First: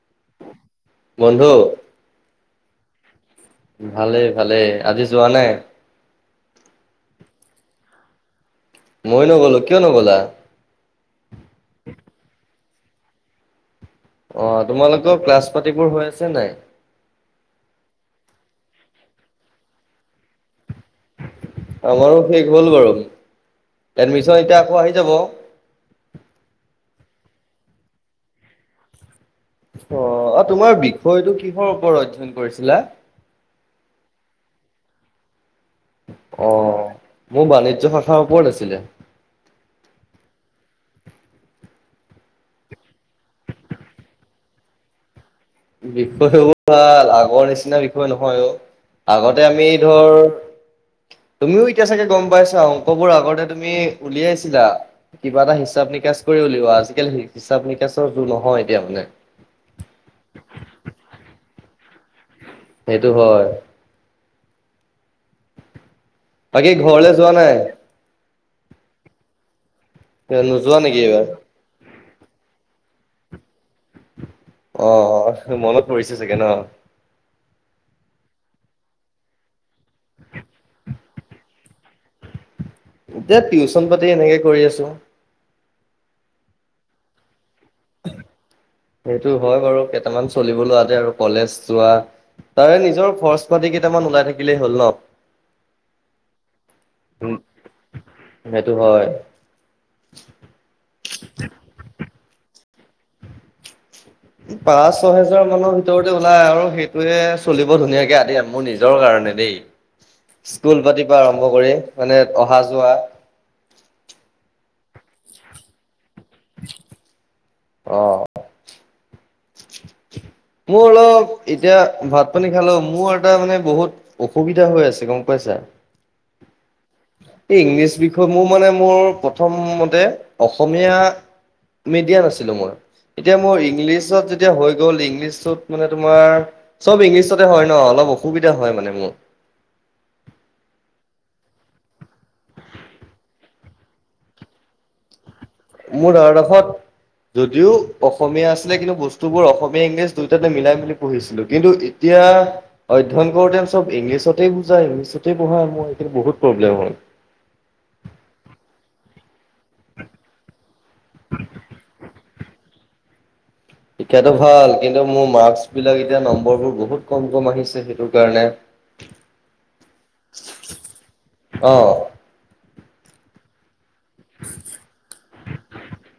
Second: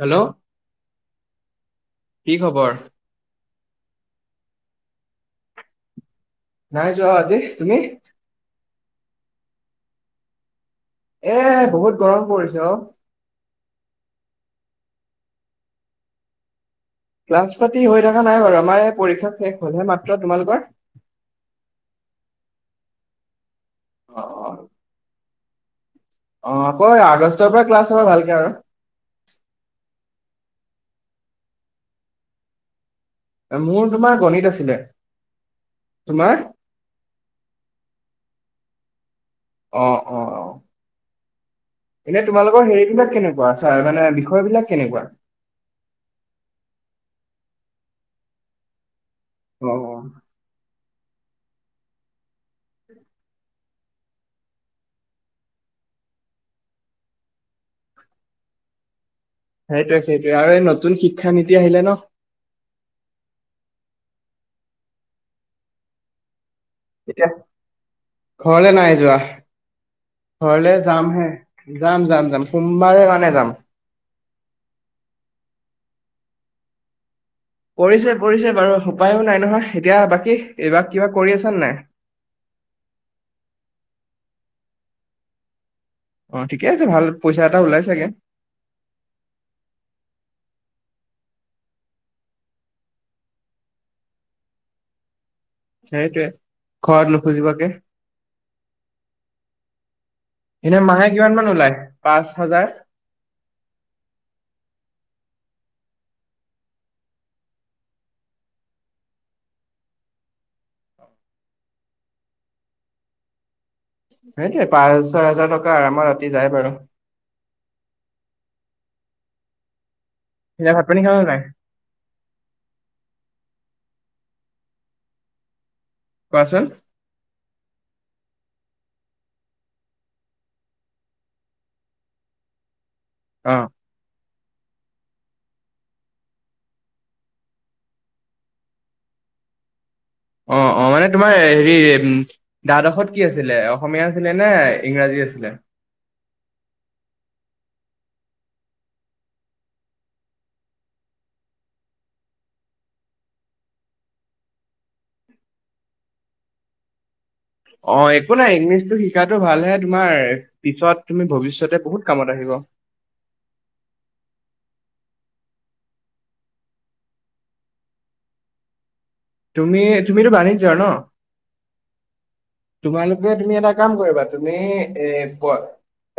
Hello! বন্ধু কি খবৰ? ভালেই, ভালেই, আজি যোৱা নাই? নাই যোৱা আজি, তুমি? মইও নগ'লো, কিয় নগ'লা? এ বহুত গৰম পৰিছে অ'। অ', তোমালোকৰ ক্লাছ পাতিবোৰ হৈ আছে নাই? ক্লাছ পাতি হৈ থকা নাই বাৰু, আমাৰ এই পৰীক্ষা শেষ হলহে মাত্ৰ। তোমালোকৰ? আমাৰো শেষ হ'ল বাৰু, অ এডমিশন অ এতিয়া আকৌ আহি যাব। অ', আকৌ আগষ্টৰ পৰা ক্লাছ হ'ব ভালকে আৰু। অ', অ', তোমাৰ বিষয়টো কিহৰ ওপৰত অধ্যয়ন কৰিছিলা? মোৰ তোমাৰ গণিত আছিলে। তোমাৰ অ', মোৰ বাণিজ্যৰশাখাৰ ওপৰত আছিলে। অ', অ', অ'। এনে তোমালোকৰ হেৰি বিলাক কেনেকুৱা, ছাৰ মানে বিষয় বিলাক কেনেকুৱা? বিষয়বোৰ ভাল, আগৰ নিচিনা বিষয় নহয় অ' আগত তে অ আমি অ ধৰ তুমিও এতিয়া চাগে গম পাইছা, অংকবোৰ আগতে তুমি উলিয়াইছিলা। কিবা এটা হিচাপ নিকাচ কৰি উলিওৱা, আজিকালি হিচাপ নিকাচৰ [unintelligible] নহয় এতিয়া মানে। সেইটোয়ে, সেইটোয়ে আৰু এই নতুন শিক্ষা নীতি আহিলে ন'। সেইটো হয়। বাকী ঘৰলে এতিয়া যোৱা নাই? ঘৰলে নাই যোৱা, ঘৰলে নোযোৱা নেকি এইবাৰ যামহে। যাম, যাম, যাম, সোমবাৰে মানে যাম। অ', অ', মনত পৰিছে চাগে ন'হ? পৰিছে পৰিছে বাৰু উপায়ো নাই নহয়, এতিয়া বাকী এইবাৰ কিবা কৰি আছ নে নাই? এতিয়া টিউচন পাতি এনেকে কৰি আছোঁ। অ', ঠিকে আছে, ভাল পইচা এটা ওলাই চাগে? সেইটো হয় বাৰু, কেইটামান চলিব লোৱাতে আৰু কলেজ যোৱা। তাৰে নিজৰ খৰচ পাতি কেইটামান ওলাই থাকিলেই হ'ল নহ। সেইটোয়ে, ঘৰত নুখোজিব কে। সেইটো হয়। এনে মাহে কিমান মান ওলায়, পাঁচ হাজাৰ? পাঁচ, ছহেজাৰ মানৰ ভিতৰতে ওলাই আৰু সেইটোয়ে চলিব ধুনীয়াকে আদিয় মোৰ নিজৰ কাৰণে দেই। স্কুল পাতিপা আৰম্ভ কৰি মানে অহা যোৱা। সেইটোৱে পাঁচ, ছয় হাজাৰ টকা আৰামত আতি যায় বাৰু। অঁ, এতিয়া ভাত মোৰ পানী খালা নে নাই? অলপ- এতিয়া ভাত পানী খালো। মোৰ এটা মানে বহুত অসুবিধা হৈ আছে, গম পাইছা। কোৱাচোন? এই ইংলিছ বিষয়ক, মোৰ মানে মোৰ প্ৰথমতে অসমীয়া- মিডিয়াম আছিলোঁ মই। এতিয়া মোৰ অ', ইংলিছত- এতিয়া হৈ গ'ল ইংলিছত মানে তোমাৰ চব ইংলিছতে হয় ন অলপ অসুবিধা হয় মানে মোৰ। অঁ, অঁ। এ তোমাৰ হেৰি- দ্বাদশত কি আছিলে অসমীয়া আছিলে নে ইংৰাজী আছিলে? মোৰ দ্বাদশত- যদিও অসমীয়া আছিলে কিন্তু বস্তুবোৰ অসমীয়া, ইংলিছ দুইটাতে মিলাই মেলি পঢ়িছিলোঁ। কিন্তু- এতিয়া- অধ্যয়ন কৰোঁতে চব ইংলিছতেই বুজায়, ইংলিছতেই পঢ়ায়। মোৰ এইখিনি বহুত প্ৰব্লেম হ'ল। অঁ, একো নাই ইংলিছতটো শিকাটো ভালহে, তোমাৰ পিছত তুমি ভৱিষ্যতে বহুত কামত আহিব। শিক্ষাটো ভাল কিন্তু মোৰ মাৰ্কচ বিলাক এতিয়া নম্বৰবোৰ বহুত কম কম আহিছে সেইটো কাৰণে। [inaudible] তুমি তুমিতো বাণিজ্যৰ ন? অ তোমালোকে, তুমি এটা- কাম কৰিবা, তুমি প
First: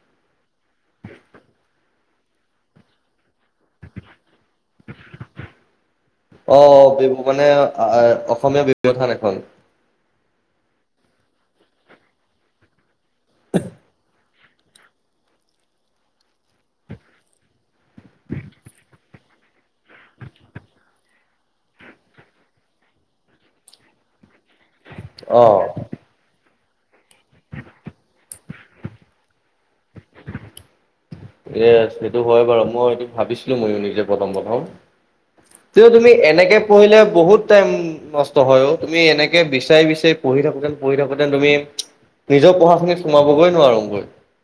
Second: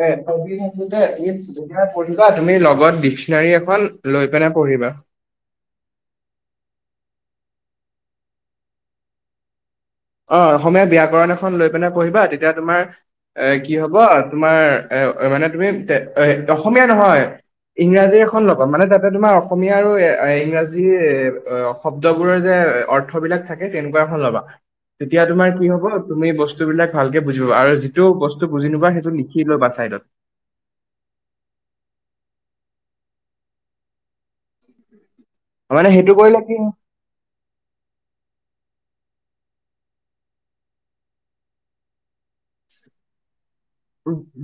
এ- তুমি লগত ডিসনেৰী এখন লৈ পিনে পঢ়িবা। অঁ, বি মানে আহ অসমীয়া ব্যৱধান এখন অঁ, অসমীয়া ব্যাকৰণ এখন লৈ পিনে পঢ়িবা, তেতিয়া তোমাৰ এ কি হব- তোমাৰ এ মানে তুমি অসমীয়া নহয়- ইংৰাজী এখন লবা মানে তাতে তোমাৰ এখন অসমীয়া আৰু এ ইংৰাজী- শব্দবোৰৰ যে অৰ্থবিলাক থাকে তেনেকুৱা এখন ল'বা। তেতিয়া অ তোমাৰ কি হ'ব? তুমি বস্তু- বস্তুবিলাক ভালকে বুজি ল'বা আৰু যিটো বস্তু বুজি নোপোৱা সেইটো লিখি লবা চাইডত। এ সেইটো হয় বাৰু। মই এইটো ভাবিছিলো মইয়ো নিজে প্ৰথম প্ৰথম। উম। কিন্তু তুমি এনেকে পঢ়িলে বহুত টাইম- নষ্ট হয় অঁ। তুমি এনেকে বিচাৰি বিচাৰি পঢ়ি থাকোতে, পঢ়ি থাকোঁতে তুমি- নিজৰ পঢ়াখিনিত সোমাব গৈ নোৱাৰোগৈ।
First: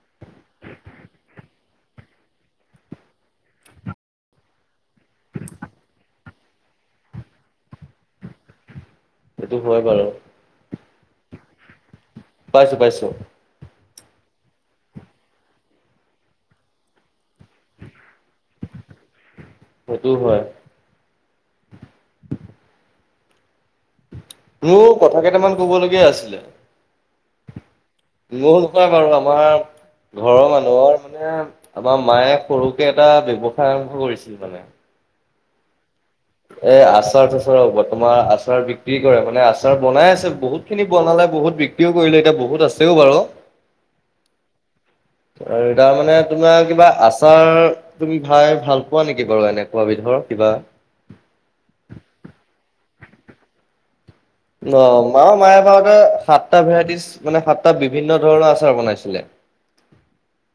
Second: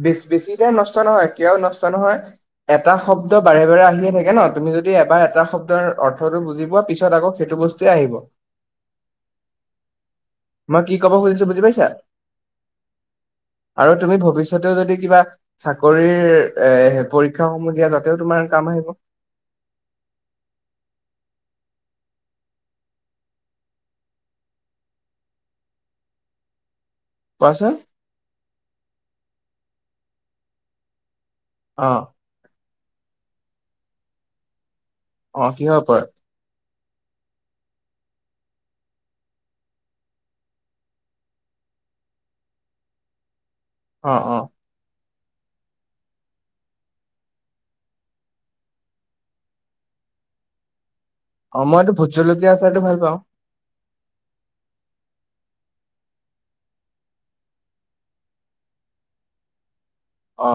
বেছি বেছি তেই নষ্ট নহয়, কিয় নষ্ট নহয়? এটা শব্দ বাৰে বাৰে আহিয়ে থাকে ন। তুমি যদি- যদি এবাৰ এটা শব্দৰ অৰ্থতটো বুজিব পিছত আকৌ সেইটো বস্তুটোয়ে আহিব। সেইটো হয় বাৰু। মই কি কব খুজিছো বুজি পাইছা? পাইছো, পাইছো। আৰু তুমি ভৱিষ্যতেও যদি কিবা- চাকৰিৰ এ পৰীক্ষা সমূহ দিয়া তাতেও তোমাৰ কাম আহিব। সেইটো হয়। মোৰ কথা কেইটামান কব লগীয়া আছিলে। কোৱাচোন মোৰ ন কোৱা বাৰু আমাৰ ঘৰৰ মানুহৰ মানে অ আমাৰ মায়ে সৰু কে এটা ব্যৱসায় আৰম্ভ কৰিছিল মানে অ কিহৰ ওপৰত এ আচাৰ তাচাৰ ওপৰত তোমাৰ আচাৰ বিক্ৰী কৰে মানে আচাৰ বনাই আছে বহুত বহুত খিনি বনালে বহুত বিক্ৰীও কৰিলো এতিয়া বহুত আছেও বাৰু অ অ আৰু তাৰ মানে তোমাৰ কিবা আচাৰ তুমি ভাই ভাল পোৱা নিকি বাৰু এনেকুৱা বিধৰ কিবা অ মই এইটো ভোট জলকীয়া আচাৰটো ভাল পাওঁ অ মা মায়ে বাৰুতে সাতটা ভেৰাইটিজ মানে সাতটা বিভিন্ন ধৰণৰ আচাৰ বনাইছিলে অ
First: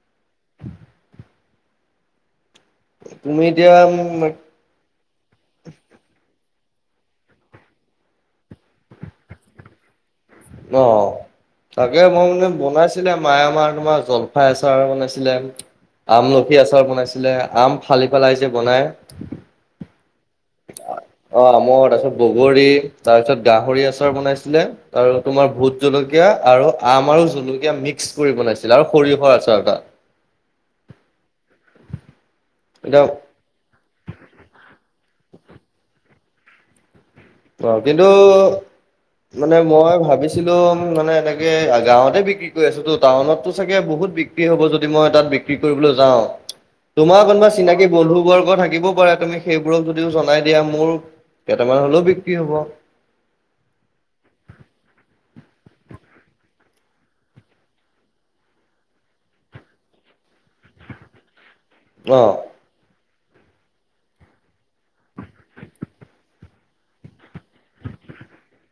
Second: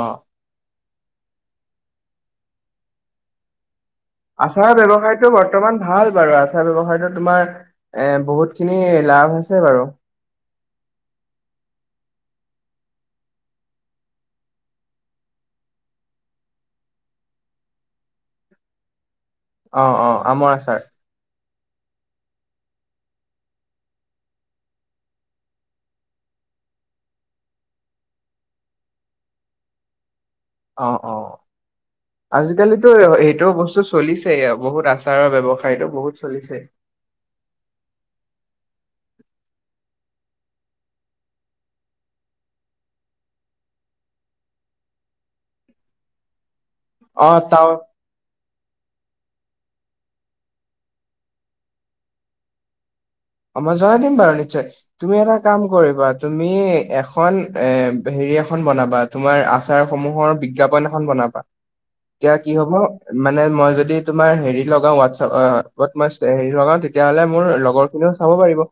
তুমি এতিয়া মো আচাৰ ব্যৱসায়টো বৰ্তমান ভাল বাৰু আচাৰ ব্যৱসায়টো তোমাৰ এ বহুত খিনি লাভ হৈছে বাৰু অ তাকে মই মানে বনাইছিলে মায়ে আমাৰ তোমাৰ জলফাই আচাৰ বনাইছিলে আমলখি আচাৰ বনাইছিলে আম ফালি পেলাই যে বনায় অ অ আমৰ আচাৰ অ আমৰ তাৰপিছত বগৰী তাৰপিছত গাহৰিৰ আচাৰ বনাইছিলে আৰু তোমাৰ ভোট জলকীয়া আৰু আম আৰু জলকীয়া মিক্স কৰি বনাইছিলে আৰু সৰিয়হৰ আচাৰ এটা [inaudible] অ অ আজিকালিতো এতিয়া এইট এইটো বস্তু চলিছে বহুত আচাৰৰ ব্যৱসায়টো বহুত চলিছে অ কিন্তু মানে মই ভাবিছিলো মানে এনেকে গাঁৱতে বিক্ৰী কৰি আছো তো টাউনতটো চাগে বহুত বিক্ কী হব যদি মই তাত বিক্ৰী কৰিবলৈ যাও তোমাৰ অ কোনোবা তাও চিনাকি বন্ধু বৰ্গ থাকিবও পাৰে তুমি সেইবোৰক যদিও জনাই দিয়া মোৰ কেইটামান হ'লেও বিক্ৰী হ'ব অ' মই জনাই দিম বাৰু নিশ্চয় তুমি এটা কাম কৰিবা, তুমি এখন এ হেৰি এখন বনা তোমাৰ আচাৰসমূহৰ বিজ্ঞাপন এখন বনবা অ এতিয়া কি হ'ব মানে মই যদি তোমাৰ হেৰি লগাওঁ ৱাটচপ মই হেৰি লগাওঁ তেতিয়া হ'লে মোৰ লগৰ এনেও চাব পাৰিব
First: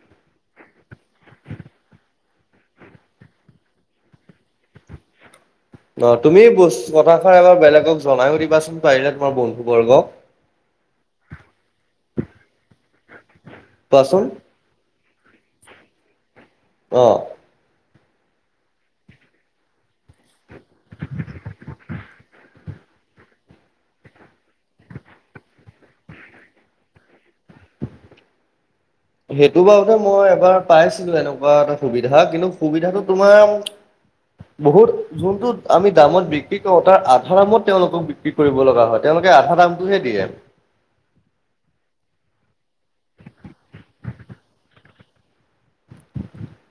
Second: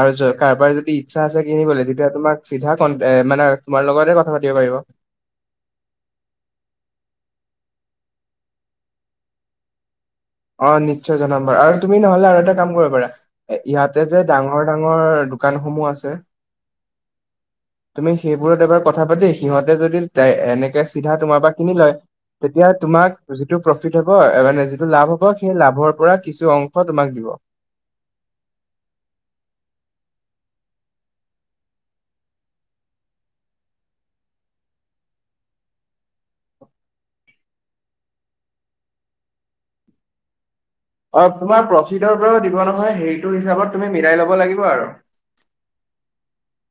আৰু য কাৰোবাৰ যদি ইচ্ছা আছে কিনিবলে তেতিয়া তোমাক চিধা কন এ মানে তোমাৰ লগতে কথা পাতিব পাৰিব অঁ, তুমি বস কথাষাৰ এবাৰ বেলেগক জনাইয়ো দিবাচোন পাৰিলে তোমাৰ বন্ধু বৰ্গক অঁ, নিশ্চয় জনাম বাৰু আৰু তুমি নহ'লে আৰু এটা কাম কৰিব পাৰা এ ইয়াতে কোৱাচোন যে ডাঙৰ ডাঙৰ, দোকানসমূহ আছে অঁ তুমি সেইবোৰত এবাৰ কথা পাতি সিহঁতে যদি ডাই এনেকে চিধা তোমাৰ পৰা কিনি লয় তেতিয়া তোমাক যিটো প্ৰ'ফিট হ'ব মানে যিটো লাভ হ ব, সেই লাভৰ পৰা কিছু অংশ তোমাক দিব সেইটো বাৰুতে মই এবাৰ পাইছিলোঁ এনেকুৱা এটা সুবিধা, কিন্তু সুবিধাটো তোমাৰ বহুত যোনটোত আমি দামত বিক্ৰী কৰোঁ তাৰ আধা দামত তেওঁলোকক বি ক্ৰী, কৰিব লগা হয় তেওঁলোকে আধা দামটোহে দিয়ে অ', তোমাক প্ৰফিডৰ পৰাও দিব নহয় সেইটো হিচাপত তুমি মিলাই লব লাগিব আৰু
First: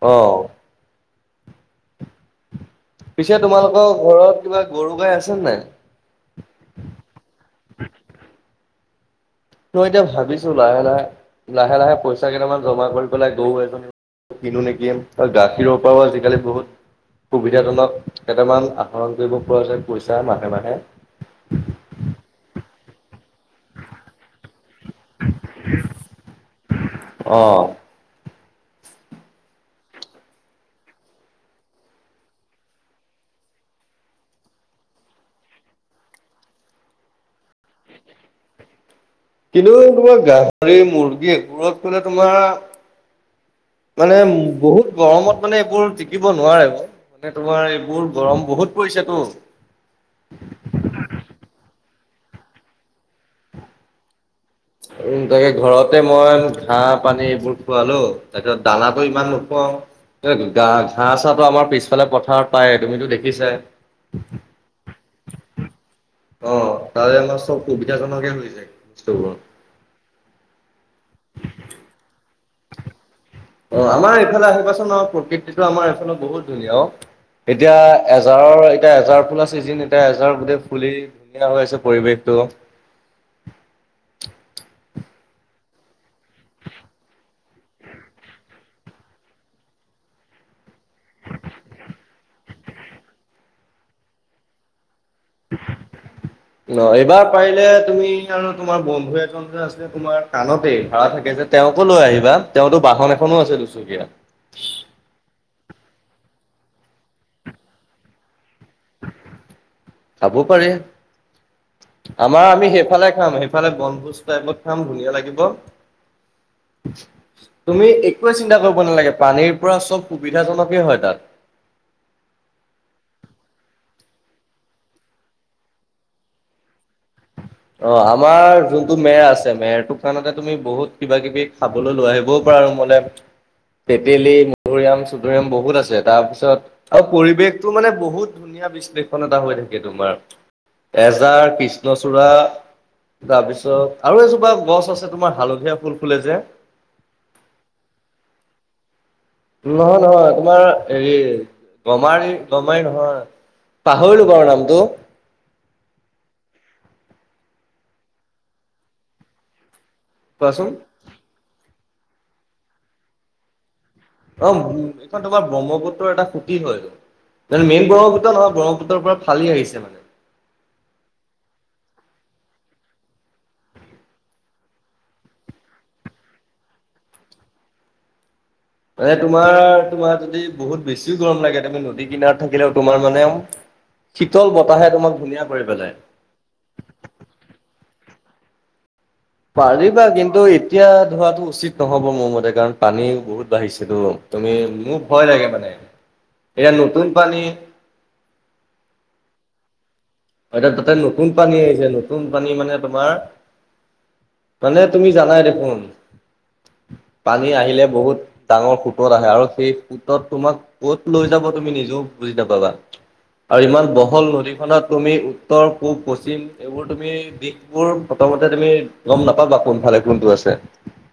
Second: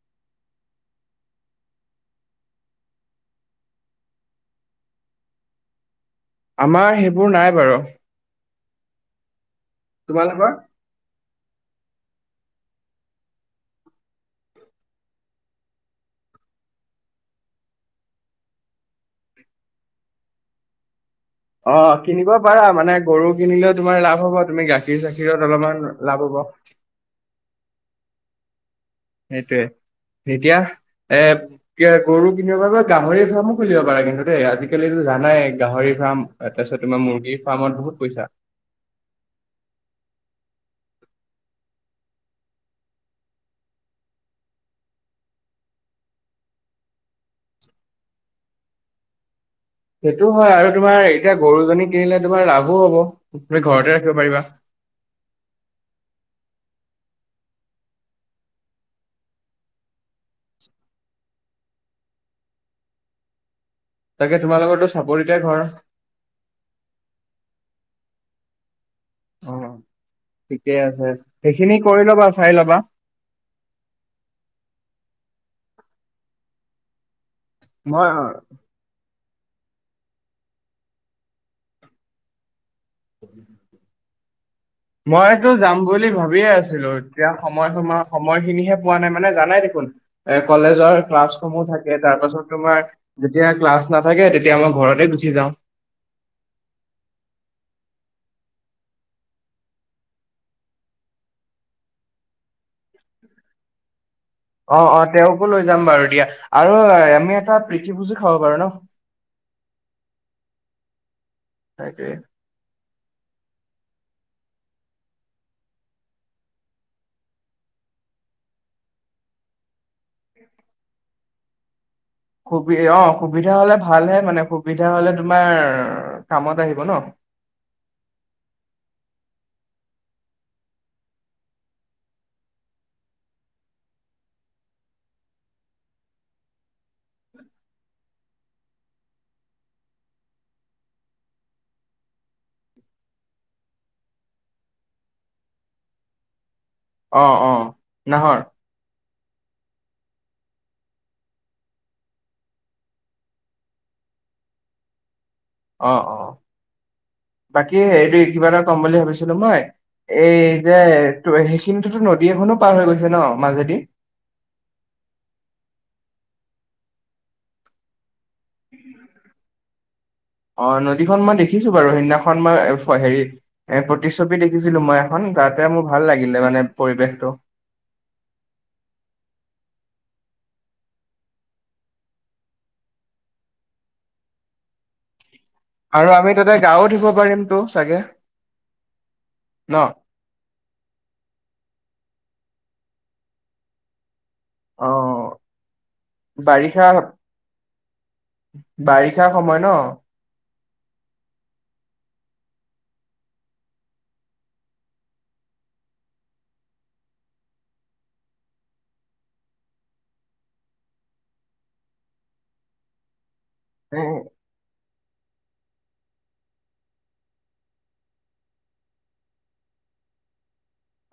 অঁ! পিছে তোমালোকৰ ঘৰত কিবা গৰু গাই আছে নে নাই? আমাৰ সেইবোৰ নাই বাৰু। ত এতিয়া তোমালোকৰ ভাবিছোঁ লাহে-লাহে-লাহে-লাহে পইচা কেইটামান জমা কৰি পেলাই গৰু এজনী কিনো নেকি? অ গাখীৰৰ পৰাও আজিকালি বহুত সুবিধাজনক কেইটামান আহৰণ কৰিব পৰা যায় পইচা মাহে-মাহে। অঁ! কিনিব পাৰা, মানে গৰু কিনিলেও তোমাৰ লাভ হ'ব, তুমি গাখীৰ-চাখীৰত অলপমান লাভ হ'ব। অঁ! সেইটোৱে। এতিয়া এ এতিয়া গৰু কিনিব পাৰিবা, গাহৰি ফাৰ্মো খুলিব পাৰা কিন্তু দেই আজিকালিতো জানাই গাহৰি ফাৰ্ম তাৰপিছত তোমাৰ মুৰ্গীৰ ফাৰ্মত বহুত পইচা। কিন্তু তোমাৰ গাহৰি, মুৰ্গী এইবোৰত মানে তোমাৰ মানে বহুত গৰমত মানে এইবোৰ টিকিব নোৱাৰে। মানে তোমাৰ এইবোৰ গৰম বহুত পৰিছেতো। সেইটো হয় আৰু তোমাৰ এতিয়া গৰুজনী কিনিলে তোমাৰ লাভো হ'ব, তুমি ঘৰতে ৰাখিব পাৰিবা। উম! তাকে ঘৰতে মই ঘাঁহ পানী এইবোৰ খুৱালোঁ, তাৰপিছত দানাটো ইমান নুখুৱাওঁ। এই ঘাঁহ চাহটো আমাৰ পিছফালে পথাৰত পায়ে তুমিতো দেখিছাই। তাকে তোমালোকৰতো চাপৰিতে ঘৰ? অঁ! তাৰে আমাৰ চব সুবিধাজনকে হৈ যায় বস্তুবোৰ। অঁ! ঠিকে আছে। সেইখিনি কৰি ল'বা, চাই ল'বা। অঁ! আমাৰ এইফালে আহিবা চোন আমাৰ প্ৰকৃতিটো আমাৰ এইফালৰ বহুত ধুনীয়া অ। এতিয়া মই এজাৰৰ এতিয়া এজাৰ ফুলা ছিজিন এতিয়া এজাৰ গোটেই ফুলি ধুনীয়া হৈ আছে পৰিৱেশটো। [inaudible] মইতো যাম বুলি ভাবিয়ে আছিলোঁ এতিয়া সময় তোমাৰ সময়খিনিহে পোৱা নাই, মানে জানাই দেখোন এ কলেজৰ ক্লাছসমূহ থাকে তাৰ পাছত তোমাৰ যেতিয়া ক্লাছ নাথাকে তেতিয়া মই ঘৰতেই গুচি যাওঁ। অঁ! এইবাৰ পাৰিলে তুমি আৰু তোমাৰ বন্ধু এজন [inaudible] আছে তোমাৰ কানতেই ভাড়া থাকে যে তেওঁকো লৈ আহিবা, তেওঁতো বাহন এখনো আছে দুচুকীয়া। অঁ-অঁ! তেওঁকো লৈ যাম বাৰু দিয়া, আৰু আমি এটা প্ৰীতি ভুজো খাব পাৰো ন। খাব পাৰে। তাকে আমাৰ আমি সেইফালে খাম। সেই ফালে বনভোজ টাইপত খাম, ধুনীয়া লাগিব। তুমি একোৱেই চিন্তা কৰিব নালাগে পানীৰ পৰা চব সুবিধাজনকেই হয় তাত। সুবি অ‍ঁ সুবিধা হ'লে ভালহে মানে সুবিধা হ'লে তোমাৰ কামত আহিব ন। অঁ! আমাৰ যোনটো মেৰ আছে মেৰটো কাৰণতে তুমি বহুত কিবাকিবি খাবলৈ লৈ আহিব‌ও পাৰা ৰুমলে। তেতেলী, মধুৰিআম-চুধুৰিয়াম বহুত আছে তাৰপিছত আৰু পৰিৱেশটো মানে বহুত ধুনীয়া বিশ্লেষণ এটা হৈ থাকে তোমাৰ। এজাৰ, কৃষ্ণচূড়া তাৰপিছত আৰু এজোপা গছ আছে তোমাৰ হালধীয়া ফুল ফুলে যে। অঁ-অঁ! নাহৰ। নহয়-নহয়, তোমাৰ হেৰি গমাৰি-গমাৰি নহয়। পাহৰিলো বাৰু নামটো। অঁ-অঁ! বাকী হেৰি কিবা এটা কম বুলি ভাবিছিলোঁ মই? এই কোৱাচোন যে ত সেইখিনিতোতো নদী এখনো পাৰ হৈ গৈছে ন মাজেদি? অ' সেইখন তোমাৰ ব্ৰহ্মপুত্ৰৰ এটা খুতি হয়। মানে মেইন ব্ৰহ্মপুত্ৰ নহয় ব্ৰহ্মপুত্ৰৰ পৰা ফালি আহিছে মানে। অ' নদীখন মই দেখিছো বাৰু! সেইদিনাখন মই হেৰিত এ প্ৰতিচ্ছবি দেখিছিলো মই এখন তাতে মোৰ ভাল লাগিলে মানে পৰিৱেশটো। এ তোমাৰ তোমাৰ যদি বহুত বেছিও গৰম লাগে। তুমি নদী কিনাৰত থাকিলেও তোমাৰ মানে শীতল বতাহে তোমাক ধুনীয়া কৰি পেলাই। আৰু আমি তাতে [unintelligible] ধুব পাৰিমতো চাগে? ন পাৰিবা, কিন্তু এতিয়া ধুৱাটো উচিত নহ'ব মোৰ মতে কাৰণ পানী বহুত বাঢ়িছেতো। তুমি মোৰ ভয় অ লাগে মানে। এতিয়া বাৰিষা নতুন পানী বাৰিষা সময় ন? এতিয়া তাতে নতুন পানী আহিছে, নতুন পানী মানে তোমাৰ মানে তুমি জানাই দেখোন, পানী আহিলে বহুত ডাঙৰ সোঁতত আহে আৰু সেই সোঁতত তোমাক ক'ত লৈ যাব তুমি নিজেও বুজি নাপাবা। আৰু ইমান এ বহল নদীখনত তুমি উত্তৰ, পূব, পশ্চিম, এইবোৰ তুমি দিশবোৰ প্ৰথমতে তুমি গম নাপাবা কোনফালে কোনটো আছে।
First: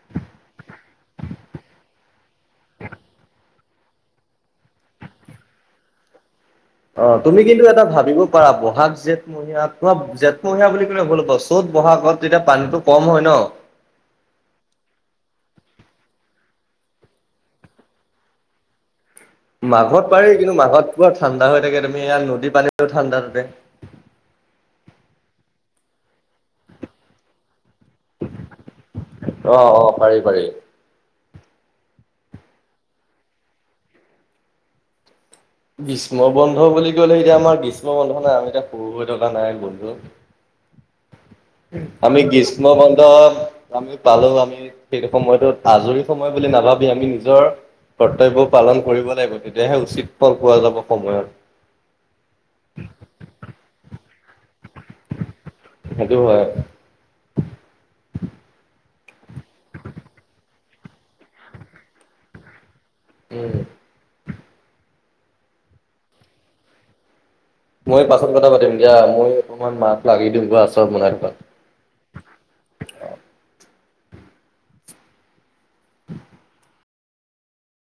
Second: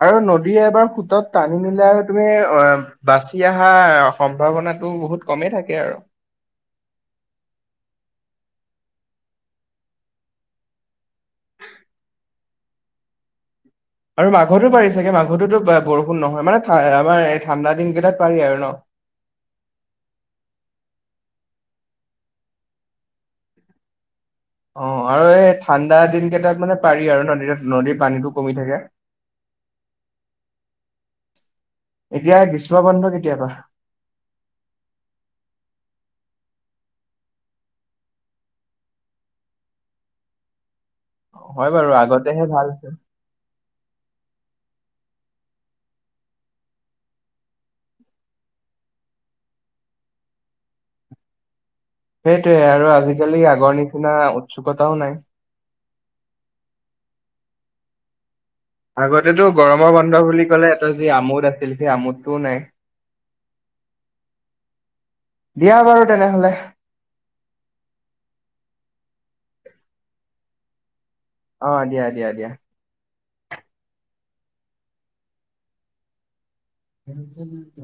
আৰু নদীয়ে এবাৰ সোঁতত টানি নিলে আৰু তুমি অ' বাচি আহা সম্ভাৱনাটো বহুত কমেই থাকে আৰু। অ' তুমি কিন্তু এটা ভাবিব পাৰা ব'হাগ-জেঠ তোমাৰ জেঠমহীয়া বুলি ক'লে ভুল হ'ব, চ'ত-বহাগত তেতিয়া পানীটো কম হয় ন। আৰু মাঘতো পাৰি চাগে, মাঘটোতো বৰষুণ নহয় মানে আমাৰ এই ঠাণ্ডা দিন কেইটাত পাৰি আৰু ন। মাঘত পাৰি, কিন্তু মাঘত পুৰা ঠাণ্ডা হৈ থাকে তুমি ইয়াত নদী পানীও ঠাণ্ডা থাকে। অ' আৰু এই ঠাণ্ডা দিন কেইটাত মানে পাৰি আৰু ন-নদীত পানীটো কমি থাকে। অ', অ' পাৰি পাৰি। এতিয়া গ্ৰীষ্ম বন্ধ কেতিয়াপা? গ্ৰীষ্ম বন্ধ বুলি কলে এতিয়া আমাৰ গ্ৰীষ্ম বন্ধ নাই। আমি এতিয়া সৰু হৈ থকা নাই বন্ধু! হয় বাৰু আমি আগতেহে ভাল গ্ৰীষ্ম আছিল। বন্ধত আমি পালো, আমি সেই সময়টোত আজৰি সময় বুলি নাভাবি আমি নিজৰ কৰ্তব্য পালন কৰিব লাগিব, তেতিয়াহে উচিত ফল পোৱা যাব সময়ত। সেইটোয়ে আৰু আজিকালি আগৰ নিচিনা উৎসুকতাও নাই। সেইটো হয়। আগতেটো গৰমৰ বন্ধ বুলি ক'লে এটা যি আমোদ আছিল সেই আমোদটোও নাই। উম। দিয়া বাৰু তেনে'হলে। মই পাছত কথা পাতিম দিয়া, মই অকমান মাক লাগি দিওগৈ আচাৰ বনাই থকা। অ' দিয়া দিয়া দিয়া। [inaudible] [unintelligible]